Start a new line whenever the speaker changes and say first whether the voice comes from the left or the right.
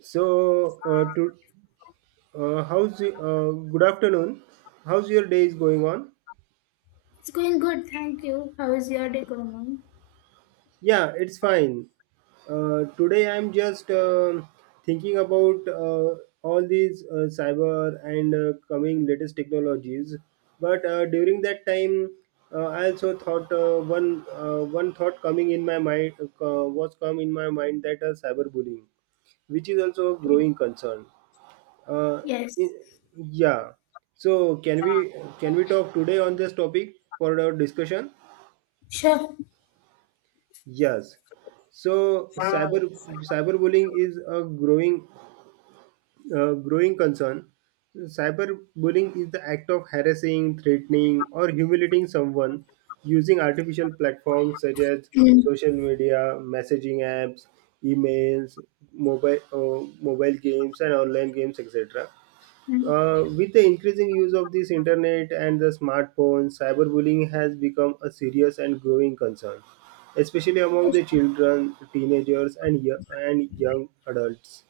right: So, uh, to Good afternoon? How's your day is going on?
left: It's going good, thank you. How is your day going on?
right: Yeah, it's fine. Today I'm just thinking about all these cyber and coming latest technologies. But during that time, I also thought one thought coming in my mind was come in my mind that cyberbullying, which is also a growing concern. Uh,
left: Yes,
right: i- yeah. So can we talk today on this topic for our discussion?
left: sure.
right: Yes. So cyberbullying is a growing growing concern. Cyberbullying is the act of harassing, threatening, or humiliating someone using artificial platforms such as
left: Mm.
right: social media, messaging apps, emails, mobile games, and online games, etc.
left: Mm.
right: With the increasing use of this internet and the smartphones, cyberbullying has become a serious and growing concern, especially among the children, teenagers, and young adults.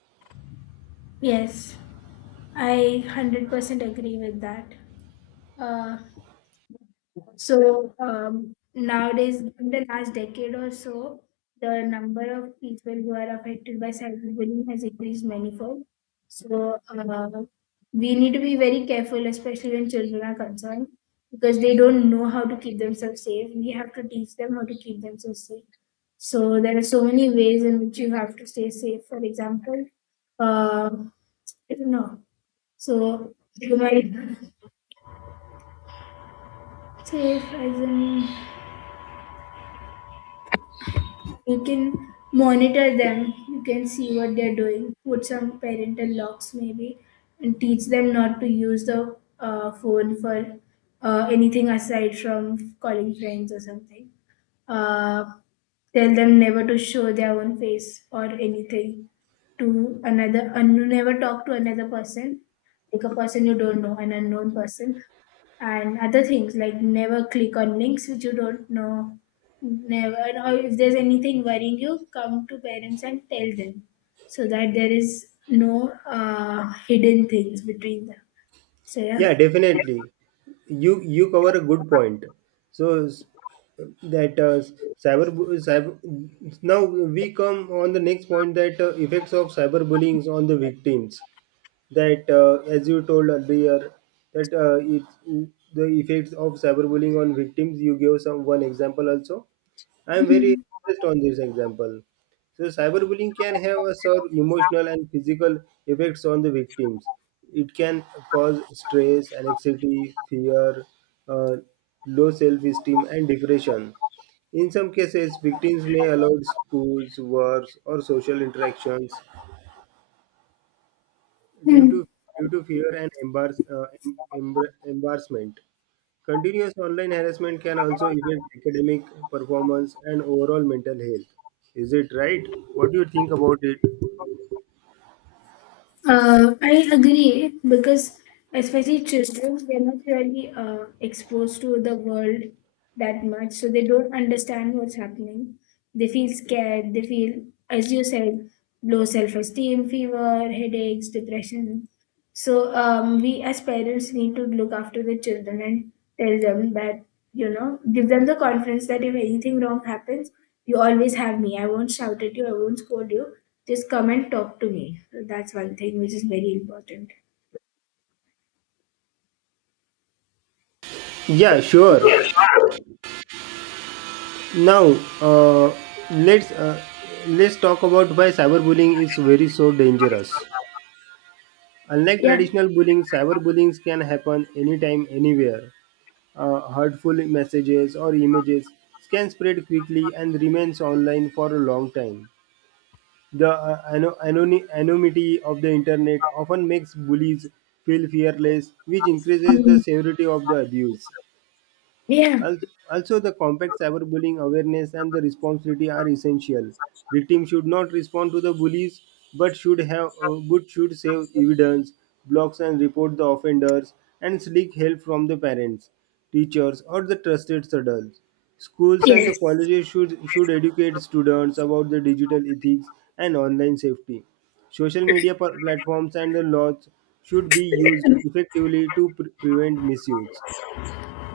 left: Yes, I 100% agree with that. Uh, Nowadays, in the last decade or so, the number of people who are affected by cyberbullying has increased manifold. So uh, we need to be very careful, especially when children are concerned, because they don't know how to keep themselves safe. We have to teach them how to keep themselves safe. So there are so many ways in which you have to stay safe. For example, uh, I don't know. So you might say, for example. You can monitor them. You can see what they're doing. Put some parental locks maybe, and teach them not to use the phone for anything aside from calling friends or something. Uh, Tell them never to show their own face or anything to another, and never talk to another person, like a person you don't know, an unknown person. And other things, like never click on links which you don't know, never, or if there's anything worrying you, come to parents and tell them, so that there is no hidden things between them. So yeah.
right: Yeah, definitely. You cover a good point. So s- that cyber, cyber Now we come on the next point, that effects of cyberbullying on the victims, that as you told earlier, that the effects of cyberbullying on victims, you gave some one example also. I am very interested on this example. So cyberbullying can have a sort of emotional and physical effects on the victims. It can cause stress, anxiety, fear, uh, low self-esteem and depression. In some cases, victims may avoid schools, works, or social interactions due
left: Hmm.
right: to fear and embarrassment. Continuous online harassment can also affect academic performance and overall mental health. Is it right? What do you think about it?
left: I agree, because especially children, they're not really exposed to the world that much, so they don't understand what's happening. They feel scared. They feel, as you said, low self-esteem, fever, headaches, depression. We as parents need to look after the children and tell them that, you know, give them the confidence that if anything wrong happens, you always have me. I won't shout at you. I won't scold you. Just come and talk to me. So that's one thing which is very important.
right: Yeah, sure. Now, uh, let's uh, let's talk about why cyberbullying is very so dangerous. Unlike
left: Yeah.
right: traditional bullying, cyberbullying can happen anytime, anywhere. Hurtful messages or images can spread quickly and remains online for a long time. The anonymity of the internet often makes bullies feel fearless, which increases the
left: Um,
right: severity of the abuse.
left: yeah.
right: Al- Also, the compact cyberbullying awareness and the responsibility are essential. Victims should not respond to the bullies, but should have but should save evidence, blocks and report the offenders, and seek help from the parents, teachers, or the trusted adults. Schools and the
left: Yes.
right: colleges should educate students about the digital ethics and online safety. Social media platforms and the laws should be used effectively to prevent misuse.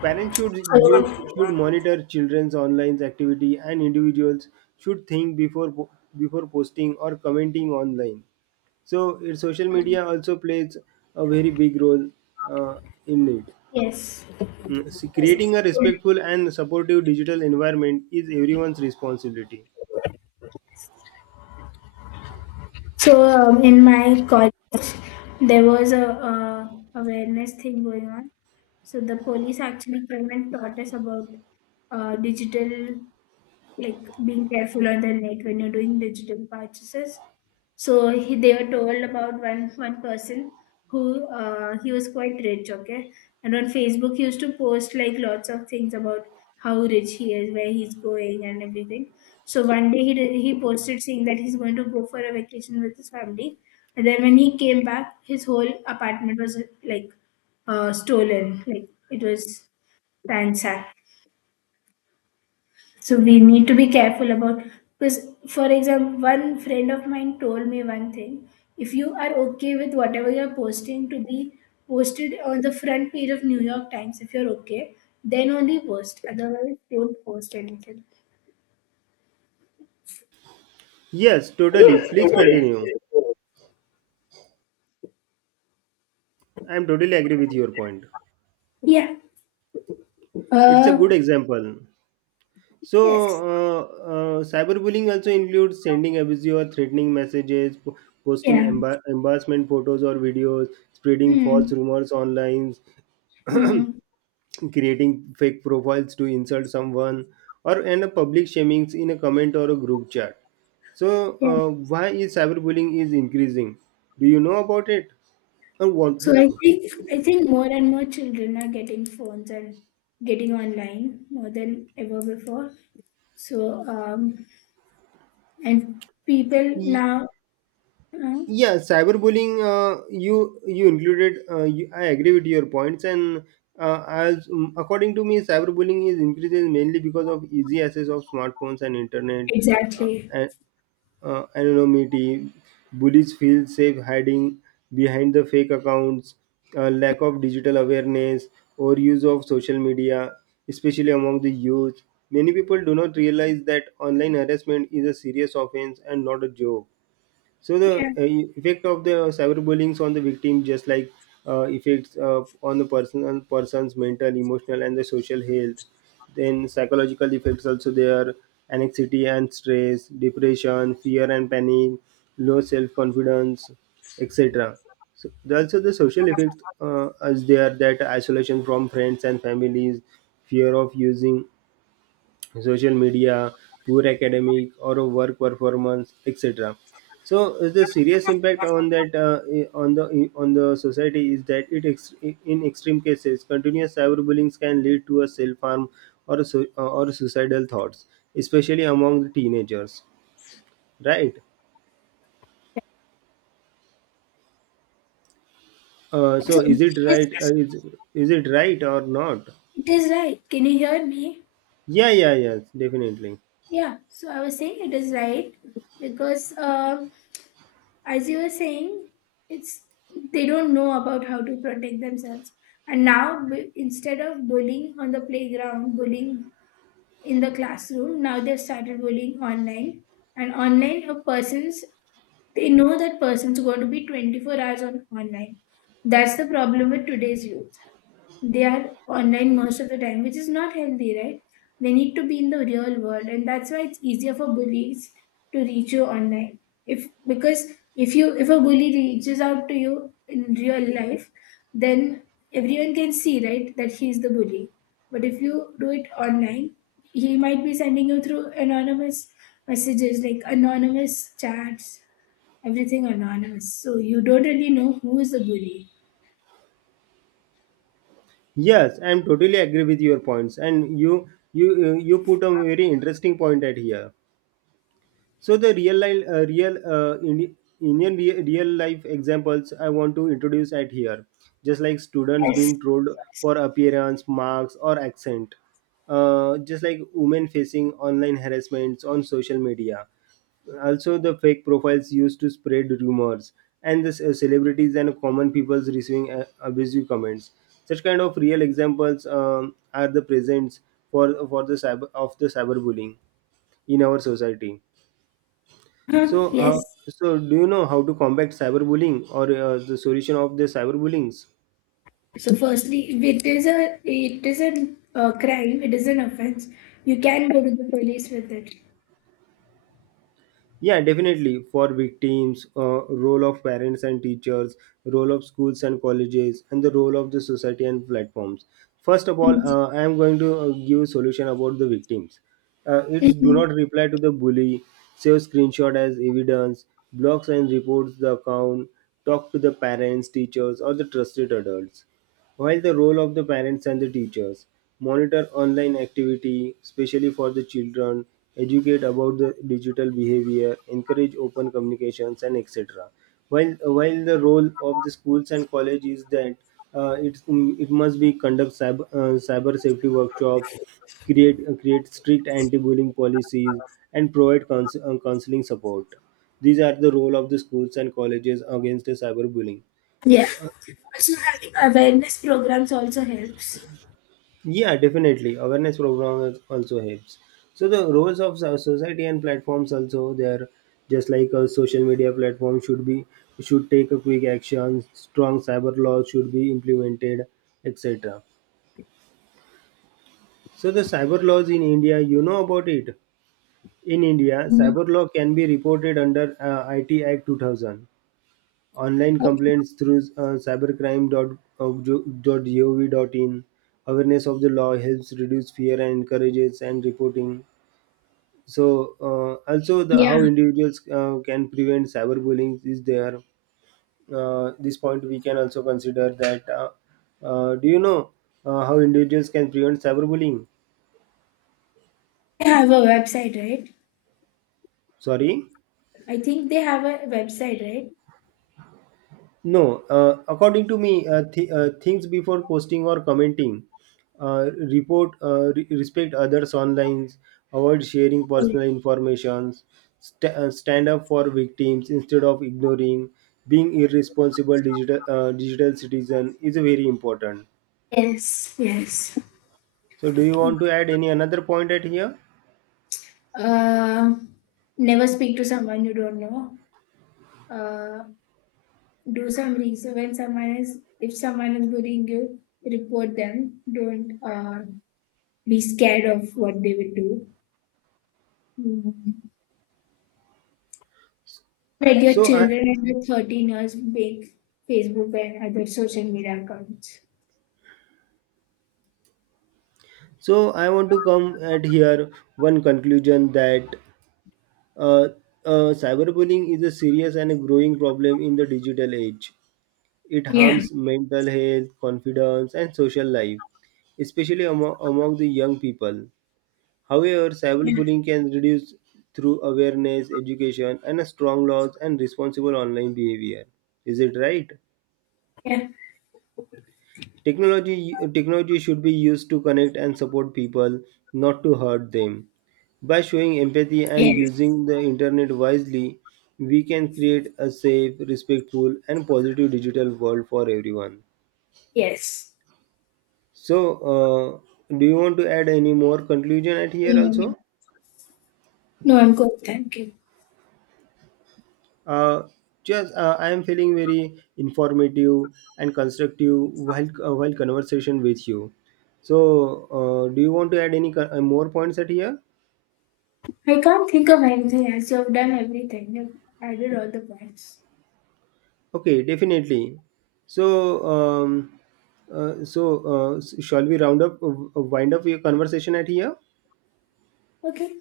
right: Parents
left: So,
right: should monitor children's online activity, and individuals should think before posting or commenting online. So, social media also plays a very big role uh, in it.
left: yes.
right: Creating a
left: Yes.
right: respectful and supportive digital environment is everyone's responsibility.
left: In my college, there was a, awareness thing going on. So the police actually came and taught us about digital, like being careful on the net when you're doing digital purchases. So he, they were told about one person who he was quite rich, okay, and on Facebook he used to post like lots of things about how rich he is, where he's going, and everything. So one day he posted saying that he's going to go for a vacation with his family, and then when he came back, his whole apartment was like stolen, like it was ransacked. So we need to be careful about, because, for example, one friend of mine told me one thing. If you are okay with whatever you're posting to be posted on the front page of New York Times, if you're okay, then only post. Otherwise, don't post anything.
right: Yes, totally. Please continue. I am totally agree with your point.
left: Yeah.
right: It's a good
left: Uh.
right: example. So,
left: Yes.
right: uh, cyberbullying also includes sending abusive or threatening messages, posting
left: Yeah.
right: embarrassment photos or videos, spreading false
left: Hmm.
right: rumors online,
left: Hmm.
right: creating fake profiles to insult someone, or and a public shaming in a comment or a group chat. So,
left: Yeah.
right: why is cyberbullying is increasing? Do you know about it? Or what?
left: I think I think more and more children are getting phones and getting online more than ever before. So um, And people now, uh,
right: Yeah, cyberbullying, I agree with your points. And according to me, cyberbullying is increases mainly because of easy access of smartphones and internet,
left: exactly.
right: and anonymity. Bullies feel safe hiding behind the fake accounts. Lack of digital awareness or use of social media, especially among the youth. Many people do not realize that online harassment is a serious offense and not a joke. So the
left: Yeah.
right: effect of the cyberbullying on the victim, just like effects on the person on person's mental, emotional, and the social health. Then psychological effects also there: anxiety and stress, depression, fear and panic, low self-confidence, etc. So there also the social effects, as there that isolation from friends and families, fear of using social media, poor academic or work performance, etc. So the serious impact on that on the society is that in extreme cases continuous cyberbullying can lead to a self harm or or suicidal thoughts, especially among the teenagers. Right. So
left: So
right: is it right? Is it right or not?
left: it is right. Can you hear me?
right: Yeah, yeah, yes, definitely.
left: Yeah. So I was saying it is right because, as you were saying, it's they don't know about how to protect themselves. And now, instead of bullying on the playground, bullying in the classroom, now they've started bullying online. And online, a person's they know that person's going to be 24 hours on online. That's the problem with today's youth. They are online most of the time, which is not healthy, right? They need to be in the real world, and that's why it's easier for bullies to reach you online. If Because if a bully reaches out to you in real life, then everyone can see, right, that he's the bully. But if you do it online, he might be sending you through anonymous messages, like anonymous chats, everything anonymous. So you don't really know who is the bully.
right: Yes, I'm totally agree with your points, and you put a very interesting point at here. So the real life, real Indi- Indian re- real life examples I want to introduce at here, just like students being trolled for appearance, marks, or accent, just like women facing online harassments on social media. Also, the fake profiles used to spread rumors, and the celebrities and common peoples receiving abusive comments. Such kind of real examples are the presents for the cyber of the cyberbullying in our society.
left: Huh?
right: So,
left: Yes.
right: so do you know how to combat cyberbullying or the solution of the cyberbullying?
left: So, firstly, if it is a it is an crime, it is an offense. You can go to the police with it.
right: Yeah, definitely. For victims, role of parents and teachers, role of schools and colleges, and the role of the society and platforms. First of all, I am going to give a solution about the victims. It's Do
left: Mhm.
right: not reply to the bully, save screenshot as evidence, blocks and reports the account, talk to the parents, teachers, or the trusted adults. While the role of the parents and the teachers, monitor online activity, especially for the children, educate about the digital behavior, encourage open communications, and etc. While the role of the schools and college is that uh, it it must be conduct cyber safety workshops, create strict anti-bullying policies, and provide counseling support. These are the role of the schools and colleges against the cyberbullying.
left: Yeah. Also, having awareness programs also helps.
right: Yeah, definitely. Awareness programs also helps. So the roles of society and platforms also there, just like a social media platform should take a quick action. Strong cyber laws should be implemented, etc. So the cyber laws in India, you know about it. In India,
left: Mhm.
right: cyber law can be reported under IT Act 2000. Online
left: Okay.
right: complaints through cybercrime.gov.in. Awareness of the law helps reduce fear and encourages and reporting. So also the
left: Yeah.
right: how individuals can prevent cyberbullying is there. This point we can also consider that do you know how individuals can prevent cyberbullying?
left: They have a website, right?
right: Sorry.
left: I think they have a website, right?
right: No, according to me, things before posting or commenting, respect others online, avoid sharing
left: Okay.
right: personal informations, stand up for victims instead of ignoring, being irresponsible digital digital citizen is very important.
left: Yes. Yes.
right: So, do you want to add any another point at here?
left: Uh, Never speak to someone you don't know. Uh, do some research. When someone is If someone is bullying you, report them. Don't be scared of what they will do. Mm. Like your
right: So I
left: children under 13 years make Facebook and other social media accounts.
right: so I want to come at here one conclusion that Uh, cyberbullying is a serious and a growing problem in the digital age. It
left: Yeah,
right: harms mental health, confidence, and social life, especially among the young people. However,
left: yeah,
right: cyberbullying can reduce through awareness, education, and a strong laws and responsible online behavior. Is it right?
left: yeah,
right: Technology should be used to connect and support people, not to hurt them. By showing empathy and
left: yes.
right: using the internet wisely, we can create a safe, respectful, and positive digital world for everyone.
left: Yes.
right: So, do you want to add any more conclusion at here
left: Mm.
right: also?
left: No, I'm good. Thank you.
right: Uh, just, I am feeling very informative and constructive while conversation with you. So, do you want to add any more points at here?
left: I can't think of anything else. You've done everything. You've added all the points.
right: Okay, definitely. So, um, Shall we round up, wind up your conversation at here?
left: Okay.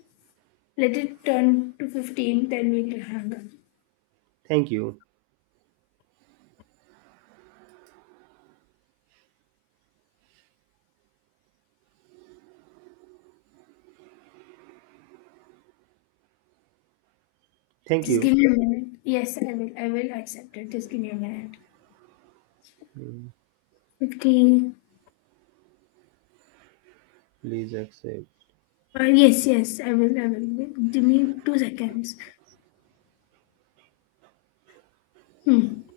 left: Let it turn to 15, then we'll hang up.
right: Thank you. Thank
left: Just give
right: you.
left: me a minute. Yes, I will. I will accept it. Just give me a minute.
right: Mm,
left: 15.
right: Please accept.
left: Yes, yes, I will. Give me 2 seconds. Hmm.